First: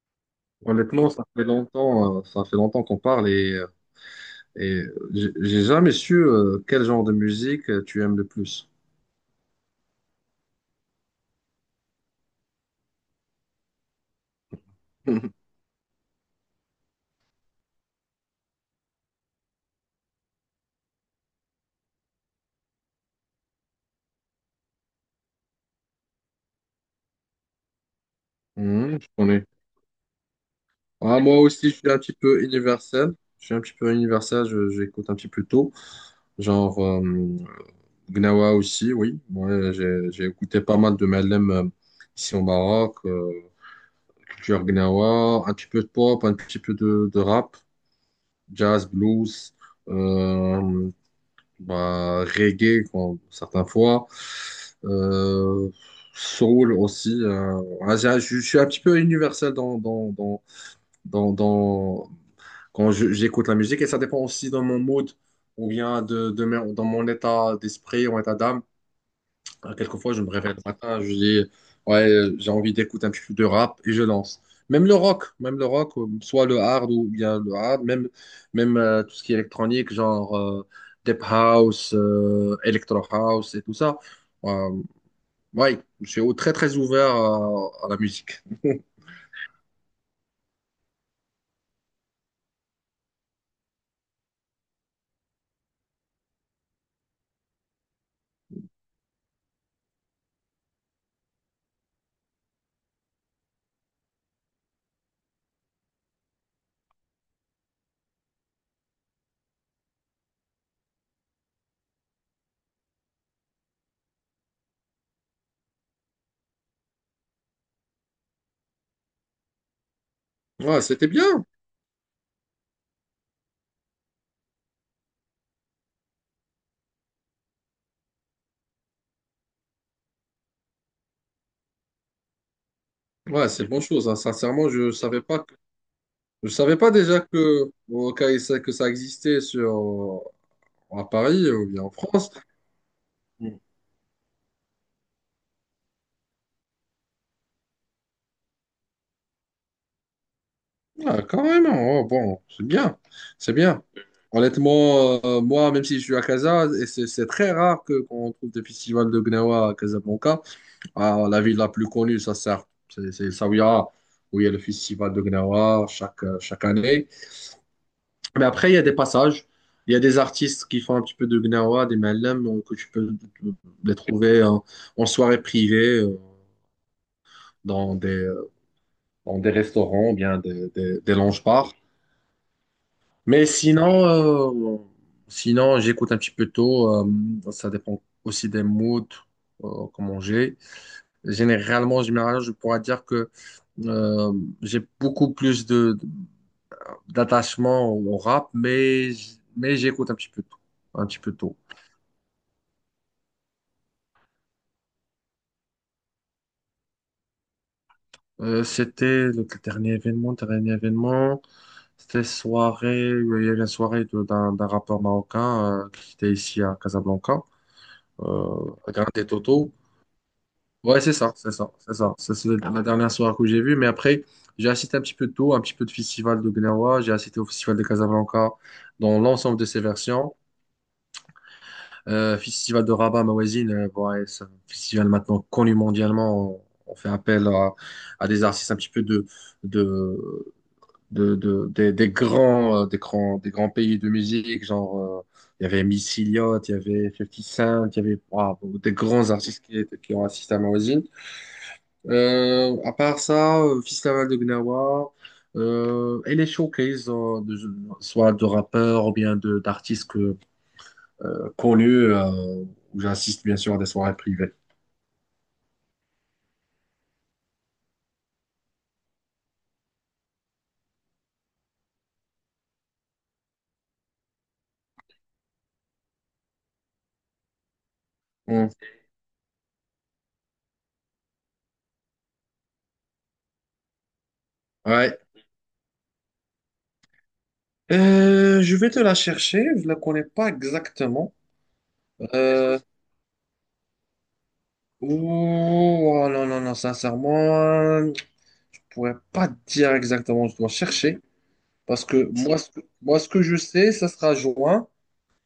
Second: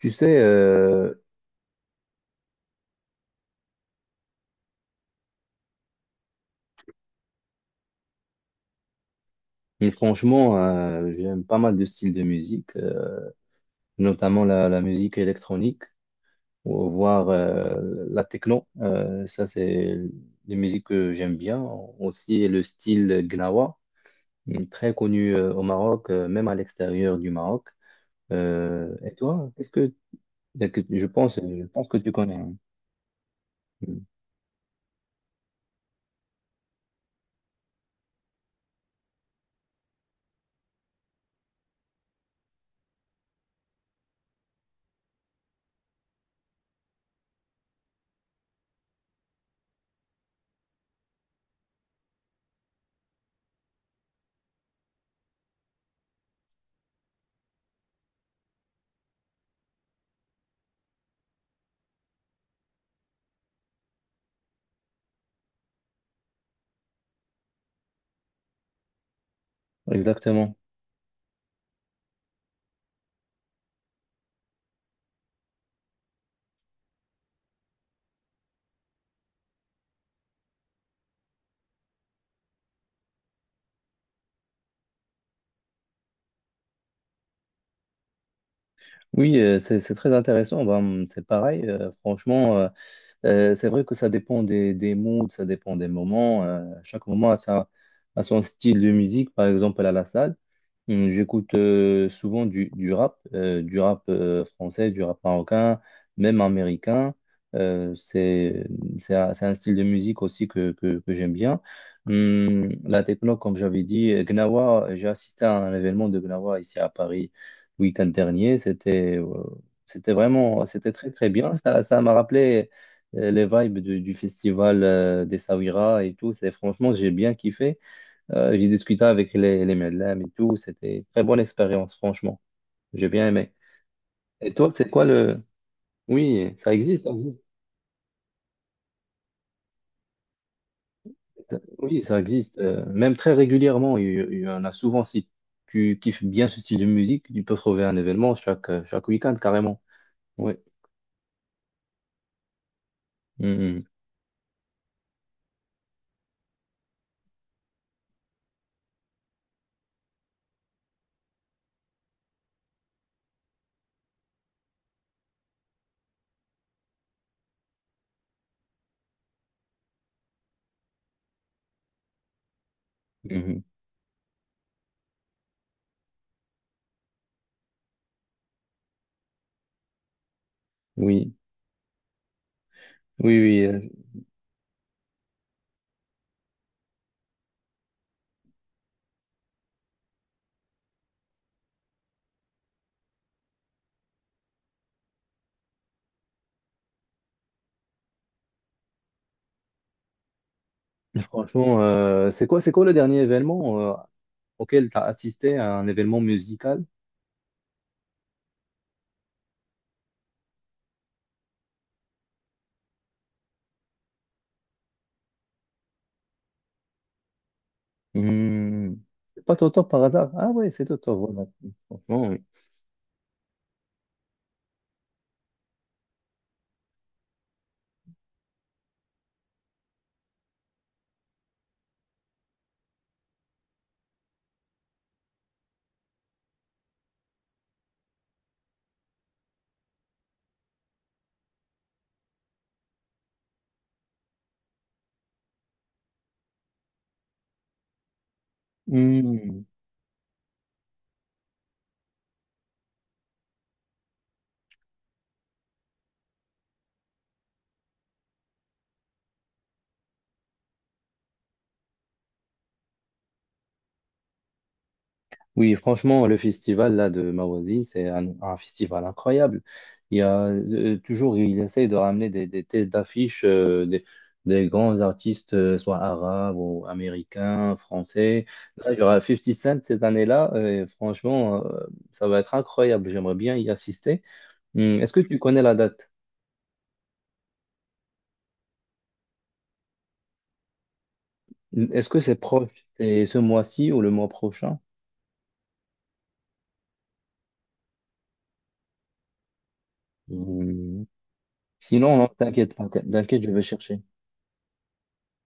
Tu sais, Honnêtement, ça fait longtemps qu'on parle et j'ai jamais su quel genre de musique tu aimes le plus. franchement, j'aime pas mal de styles de musique, notamment la musique électronique, voire la techno. Ça, c'est des musiques que j'aime bien. Aussi, le style Gnawa, très connu au Maroc, même à l'extérieur du Maroc. Mhm, je Et connais. toi, je Ah, pense, moi je aussi, je pense suis que un tu petit connais, peu hein. universel. Je suis un petit peu Mm, universel, j'écoute un petit peu tout. Genre Gnawa aussi, oui. Moi, j'ai écouté pas mal de Malem ici au Maroc, culture Gnawa, un petit peu de pop, un petit peu de rap, jazz, blues. Euh, Bah, reggae quand certaines fois, euh, soul aussi. Je suis un petit peu universel dans, dans- quand j'écoute la musique et ça dépend aussi de mon mood ou bien dans mon état d'esprit, mon état d'âme. Quelquefois, je me réveille exactement. le matin, je dis, ouais, j'ai envie d'écouter un petit peu de rap et je lance. Même le rock, soit le hard ou bien le hard, même tout ce qui est électronique, genre Deep House, Electro House et tout ça. Euh, ouais, je suis très très ouvert à la musique. Oui, c'est très intéressant. Ben, c'est pareil, franchement, c'est vrai que ça dépend des moods, ça dépend des moments. Chaque moment a son style de musique. Par exemple, à la salle, j'écoute souvent du rap français, du rap marocain, même américain. Euh, c'est c'est un style de musique aussi que j'aime bien. La techno, comme j'avais dit, Gnawa, j'ai assisté à un événement de Gnawa ici à Paris week-end dernier. C'était euh, c'était vraiment, Ouais, c'était c'était très très bien. bien. Ça m'a rappelé les vibes du festival des Saouira et tout. C'est franchement, j'ai bien kiffé. J'ai discuté avec les Medlem et tout. C'était une très bonne expérience, franchement. J'ai bien Ouais, aimé. c'est une bonne chose, hein. Et Sincèrement, toi, c'est quoi le. Je Oui, ça savais pas existe, ça déjà existe. que, que ça existait à Paris ou bien en Oui, ça France. existe. Même très régulièrement, il y en a souvent. Si tu kiffes bien ce style de musique, tu peux trouver un événement chaque week-end, carrément. Oui. Ah, carrément. Oh, bon, c'est bien. C'est Mhm. bien. Honnêtement, moi, même si je suis à Casa, et c'est très rare que qu'on trouve des festivals de Gnawa à Casablanca. Ah, la ville la plus connue, ça sert. C'est Zaouia, où il y a le festival de Gnawa chaque année. Mais après, il y a des passages. Il y a des artistes qui font un petit peu de Gnawa, des Malem, que tu peux euh, Mhm. les trouver en soirée privée, dans des, euh, dans des restaurants, bien des Oui, lounge-bars. oui, Mais oui. Sinon j'écoute un petit peu tôt. Ça dépend aussi des moods, comment j'ai. Généralement, en général, je pourrais dire que euh, j'ai beaucoup plus de d'attachement au rap, mais j'écoute un petit peu tôt, un petit peu tôt. Franchement, c'est quoi le dernier événement auquel tu as assisté à un événement musical? C'était le dernier événement, dernier événement. C'était soirée, il y avait une soirée d'un rappeur marocain qui était ici à Casablanca, à Hmm, Grand et C'est pas Toto. Toto par hasard? Ah ouais, c'est Ouais, c'est Toto, ça, voilà. c'est ça, c'est ça. Franchement, Ça, oui. c'est la dernière soirée que j'ai vue. Mais après, j'ai assisté un petit peu de tout, un petit peu de festival de Gnawa. J'ai assisté au festival de Casablanca dans l'ensemble de ses versions. Festival de Rabat, ma voisine, bon, ouais, c'est un festival maintenant connu mondialement. On fait appel à des artistes un petit peu de, des grands pays de musique. Genre, il y avait Missy Elliott, il y avait 50 Cent, il y avait des grands Hmm, artistes qui ont assisté à ma voisine. À part ça, festival de Gnawa et les showcases, soit de rappeurs ou bien de d'artistes connus, où j'assiste bien sûr à des soirées privées. oui, franchement, le festival là de ma c'est un festival incroyable. Il y a toujours, il essaye de ramener des têtes d'affiche des grands artistes, soit arabes ou américains, français. Hmm. Là, il y aura 50 Cent cette année-là, et franchement, ça va être incroyable. J'aimerais bien y assister. Est-ce Ouais. que tu connais la date? Je vais te la chercher, je la connais pas exactement. Est-ce que c'est Euh, proche? C'est ce mois-ci ou le mois prochain? ouh, oh non, non, non, sincèrement, je pourrais pas te dire exactement, je dois Hmm. chercher. Parce Sinon, non, que moi, t'inquiète, t'inquiète, ce t'inquiète, que je je vais sais, chercher. ça sera juin.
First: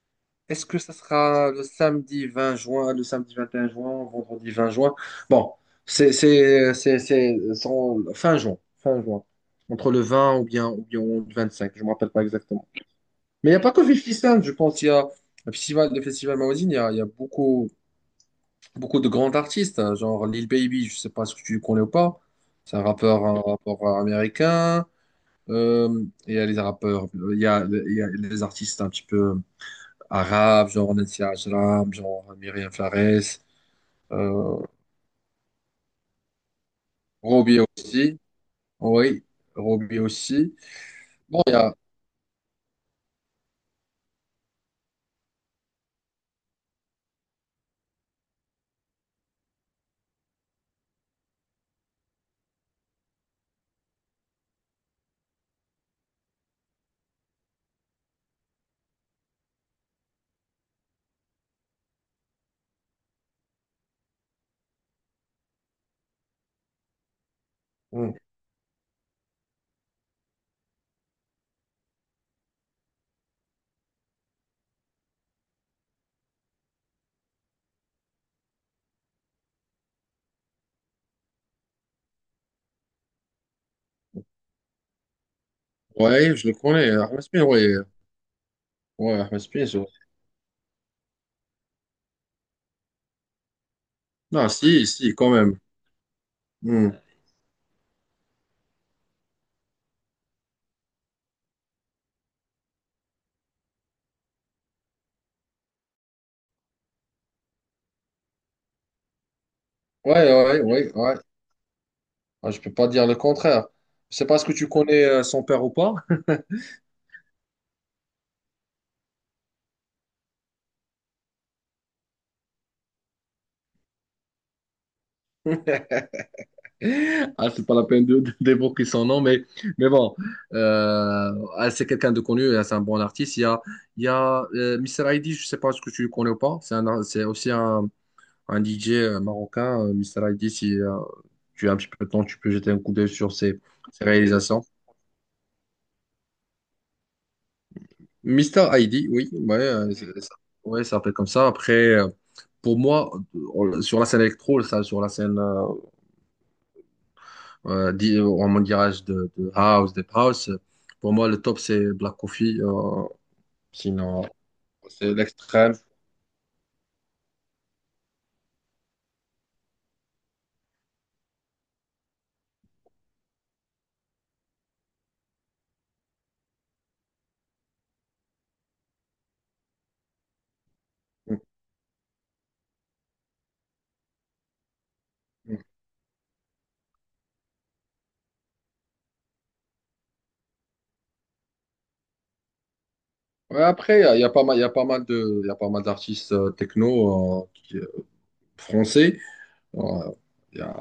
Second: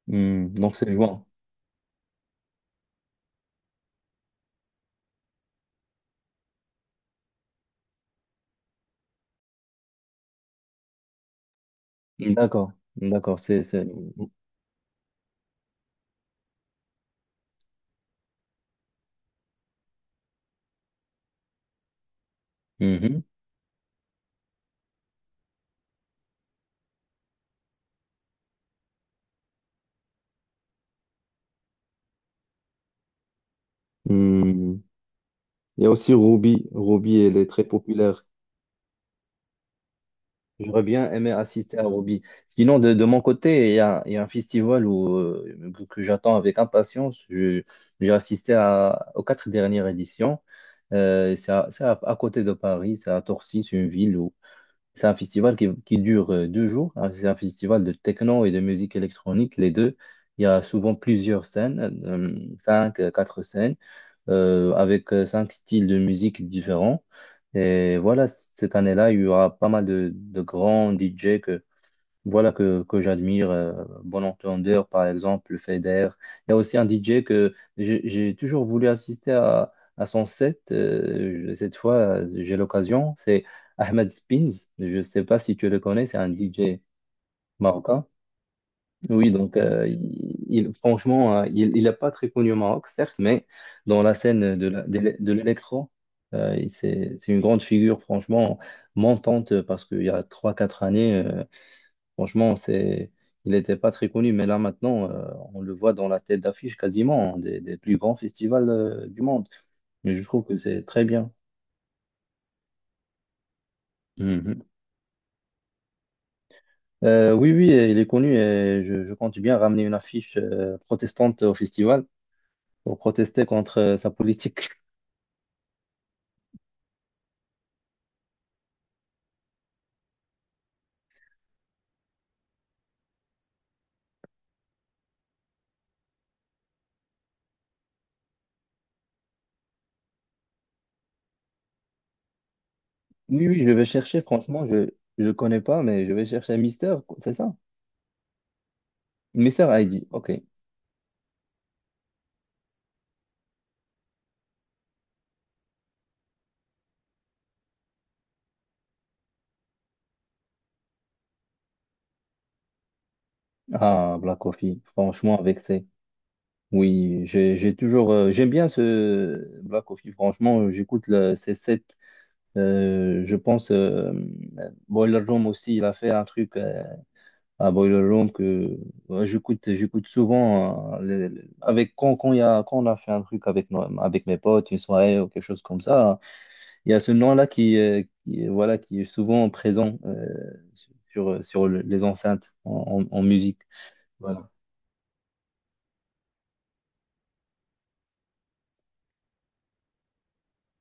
Est-ce Donc que c'est ça juin. sera le samedi 20 juin, le samedi 21 juin, vendredi 20 juin? Bon, fin juin, entre le 20 ou bien le 25, je ne me rappelle pas Hmm, exactement. d'accord, d'accord, Mais il n'y a c'est, pas que c'est... 50 Cent, je pense, il y a le festival Maozine, il y a beaucoup, beaucoup de grands artistes, hein, genre Lil Baby, je ne sais pas si tu le connais ou pas, c'est Mhm. Un rappeur américain. Euh, il y a les rappeurs, il y a les artistes un petit peu arabe, genre Nasser Ajram, genre Myriam Flores, euh, Hmm. Il y a aussi Ruby. Ruby, elle est Roby très aussi, populaire. oui, Roby aussi. J'aurais bien aimé Bon, il y a, assister à Ruby. Sinon, de mon côté, il y a un festival où, que j'attends avec impatience. J'ai assisté aux quatre dernières éditions. À côté de Paris, c'est à Torcy, c'est une ville où. C'est un festival qui dure 2 jours. Ah, c'est un festival de techno et de musique électronique, les deux. Il y a souvent plusieurs scènes, cinq, quatre scènes, avec cinq styles de musique différents. Et hmm, voilà, cette année-là, il y aura pas mal de grands DJ que, voilà que j'admire. Bon entendeur, par exemple, Feder. Il y a aussi un DJ que j'ai toujours voulu assister à son set. Cette fois, j'ai l'occasion. C'est Ahmed Spins. Je ne sais pas si tu le connais. C'est un ouais, je le DJ connais, Ahmed Smith, ouais, marocain. ouais, Oui, Ahmed donc Smith, ouais. Franchement, il n'est pas très connu au Maroc, certes, mais dans la Non, scène si, si, quand de même. l'électro, Hmm. c'est une grande figure, franchement, montante, parce qu'il y a trois quatre années. Franchement, il n'était pas très connu, mais là maintenant, on le voit dans la tête d'affiche quasiment hein, des plus grands festivals du monde. Ouais, Mais je trouve que ouais, ouais, c'est ouais, très ouais. bien. Ah, je peux pas dire le contraire. Je sais pas ce que Mhm. tu connais son père ou pas. Oui, oui, il est connu et je compte bien ramener une affiche protestante au festival pour protester contre sa politique. Ah, c'est pas la peine d'évoquer son nom, mais bon, c'est quelqu'un de connu, ah, c'est un bon artiste. Il y a Mr. Aidi, je sais pas ce que tu le connais ou pas. C'est aussi un DJ marocain. Mr. Aidi, si tu as un petit peu de temps, tu peux jeter un coup d'œil sur Oui, ses, oui, je vais ses chercher, réalisations. franchement, je ne connais pas, mais je vais chercher Mister, c'est ça? Mister Aidi, oui, ouais, Mister Heidi, ok. ça, ouais, ça s'appelle comme ça. Après, pour moi, sur la scène électro, ça, sur la scène. En mon dirage de house, deep house. Pour moi, le top, c'est Black Coffee. Ah, Sinon, Black Coffee, c'est franchement, avec l'extrême. ses, Oui, j'aime bien ce Black Coffee. Franchement, j'écoute le C7. Je pense Boiler Room aussi. Il a fait un truc à Boiler Room que ouais, j'écoute souvent Ouais, avec quand il y a quand on a fait un truc avec mes potes une soirée ou quelque chose comme ça. Il y a ce nom-là voilà qui est souvent présent sur les enceintes en musique. après, Voilà. Il y a pas mal d'artistes techno français. Euh, Il y a,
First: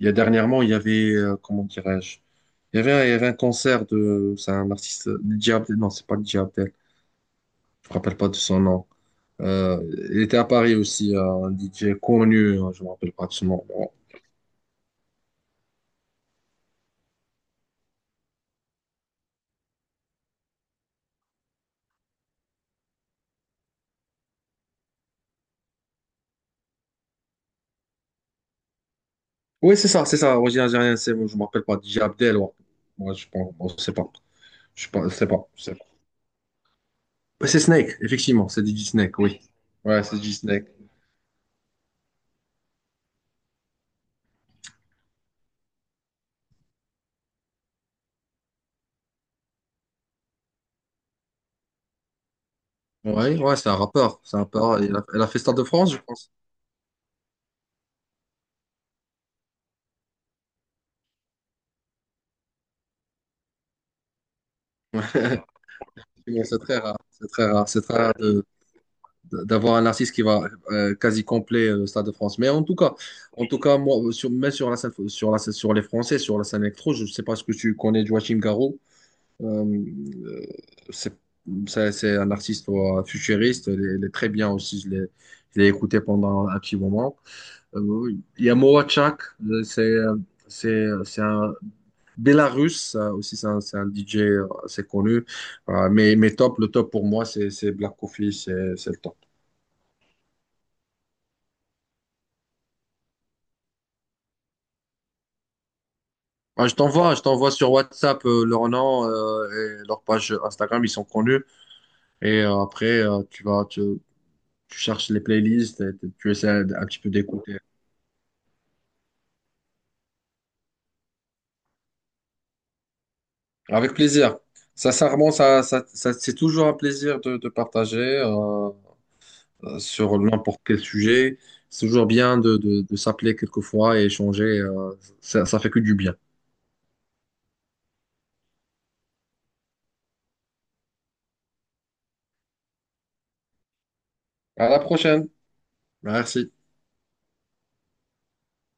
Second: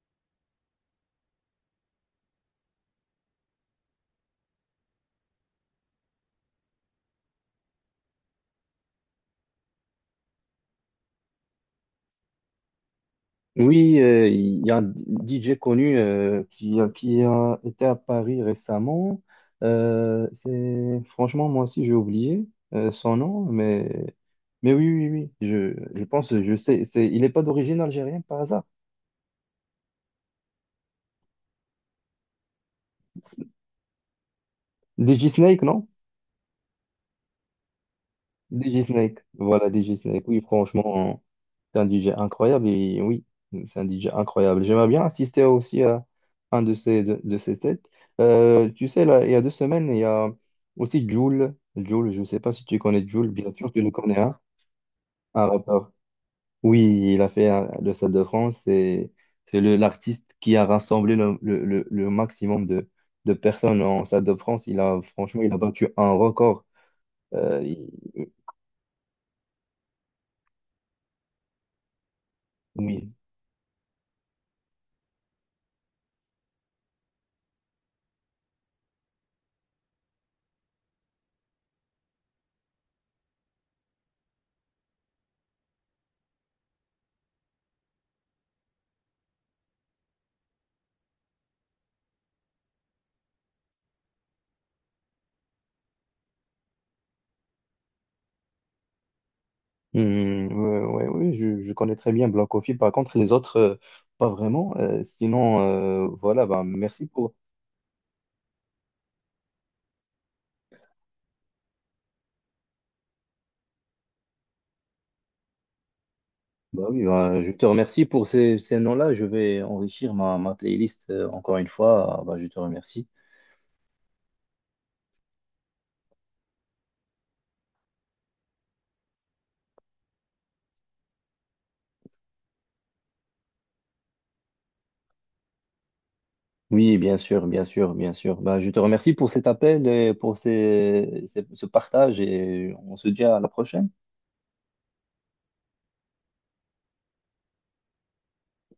il y a dernièrement, il y avait, comment dirais-je, il y avait un concert de, c'est un artiste, Dj Abdel, non, c'est pas Dj Abdel, je me rappelle pas de son nom. Euh, il était à Paris aussi, un DJ connu, je me rappelle pas de son nom. Bon. Oui, il y a un DJ connu qui a été à Paris récemment. C'est franchement moi aussi j'ai oublié son nom, mais oui oui oui, je pense, je sais, c'est, il n'est pas d'origine algérienne par hasard. Oui, c'est ça, c'est ça. Origine algérienne, c'est, je me rappelle pas. DJ Abdel, ouais. Moi, je pense, bon, je sais pas. Je sais pas, je sais DJ pas, Snake, je sais pas. non? Ouais, c'est Snake, effectivement, c'est DJ DJ Snake, Snake, oui. voilà, DJ Ouais, c'est Snake, DJ oui, Snake. franchement, c'est un DJ incroyable, et oui, c'est un DJ incroyable. J'aimerais bien assister aussi à un de ces sets. Tu sais, là, il y a 2 semaines, il y a aussi Jul. Jul, je ne sais pas si tu connais Jul, Ouais, bien ouais, c'est sûr, un tu le connais, rappeur. hein, C'est un rappeur. Il a fait un Stade de rappeur. France, je pense. Oui, il a fait le Stade de France, et c'est l'artiste qui a rassemblé le maximum de personnes en Stade de France. Il a, franchement, il a battu un Effectivement, c'est record. très rare. C'est très Euh, rare. C'est il- très rare d'avoir un artiste qui va quasi complet le Stade de France. Mais en tout cas, oui, en tout cas, moi, mais sur la scène, sur les Français, sur la scène électro, je sais pas ce que tu connais de Joachim Garraud. Euh, c'est c'est un artiste futuriste, il est très bien aussi, je l'ai écouté pendant un petit moment. Euh, il y a Morachak, c'est un Bélarus, ça aussi c'est un DJ assez connu. Mais top, le top pour moi c'est Black Coffee, c'est le top. hmm, ouais, ouais, oui, je connais très bien Black Coffee. Par contre, les autres, pas vraiment. Sinon, voilà, bah, Ah, je merci t'envoie, je pour. t'envoie sur WhatsApp leur nom et leur page Instagram, ils sont connus. Et après, tu cherches les playlists, et tu essaies un, Bah un petit oui, peu bah, je d'écouter. te remercie pour ces noms-là. Je vais enrichir ma playlist encore une fois. Ah, bah, je te remercie. Avec plaisir. Sincèrement, c'est toujours un plaisir de partager sur n'importe quel sujet. C'est toujours bien de s'appeler quelquefois et échanger. Ça fait que du bien. Oui, bien sûr, bien sûr, bien sûr. Bah, je te remercie pour cet appel et pour ce partage, et on se dit à la prochaine. À la prochaine. Merci.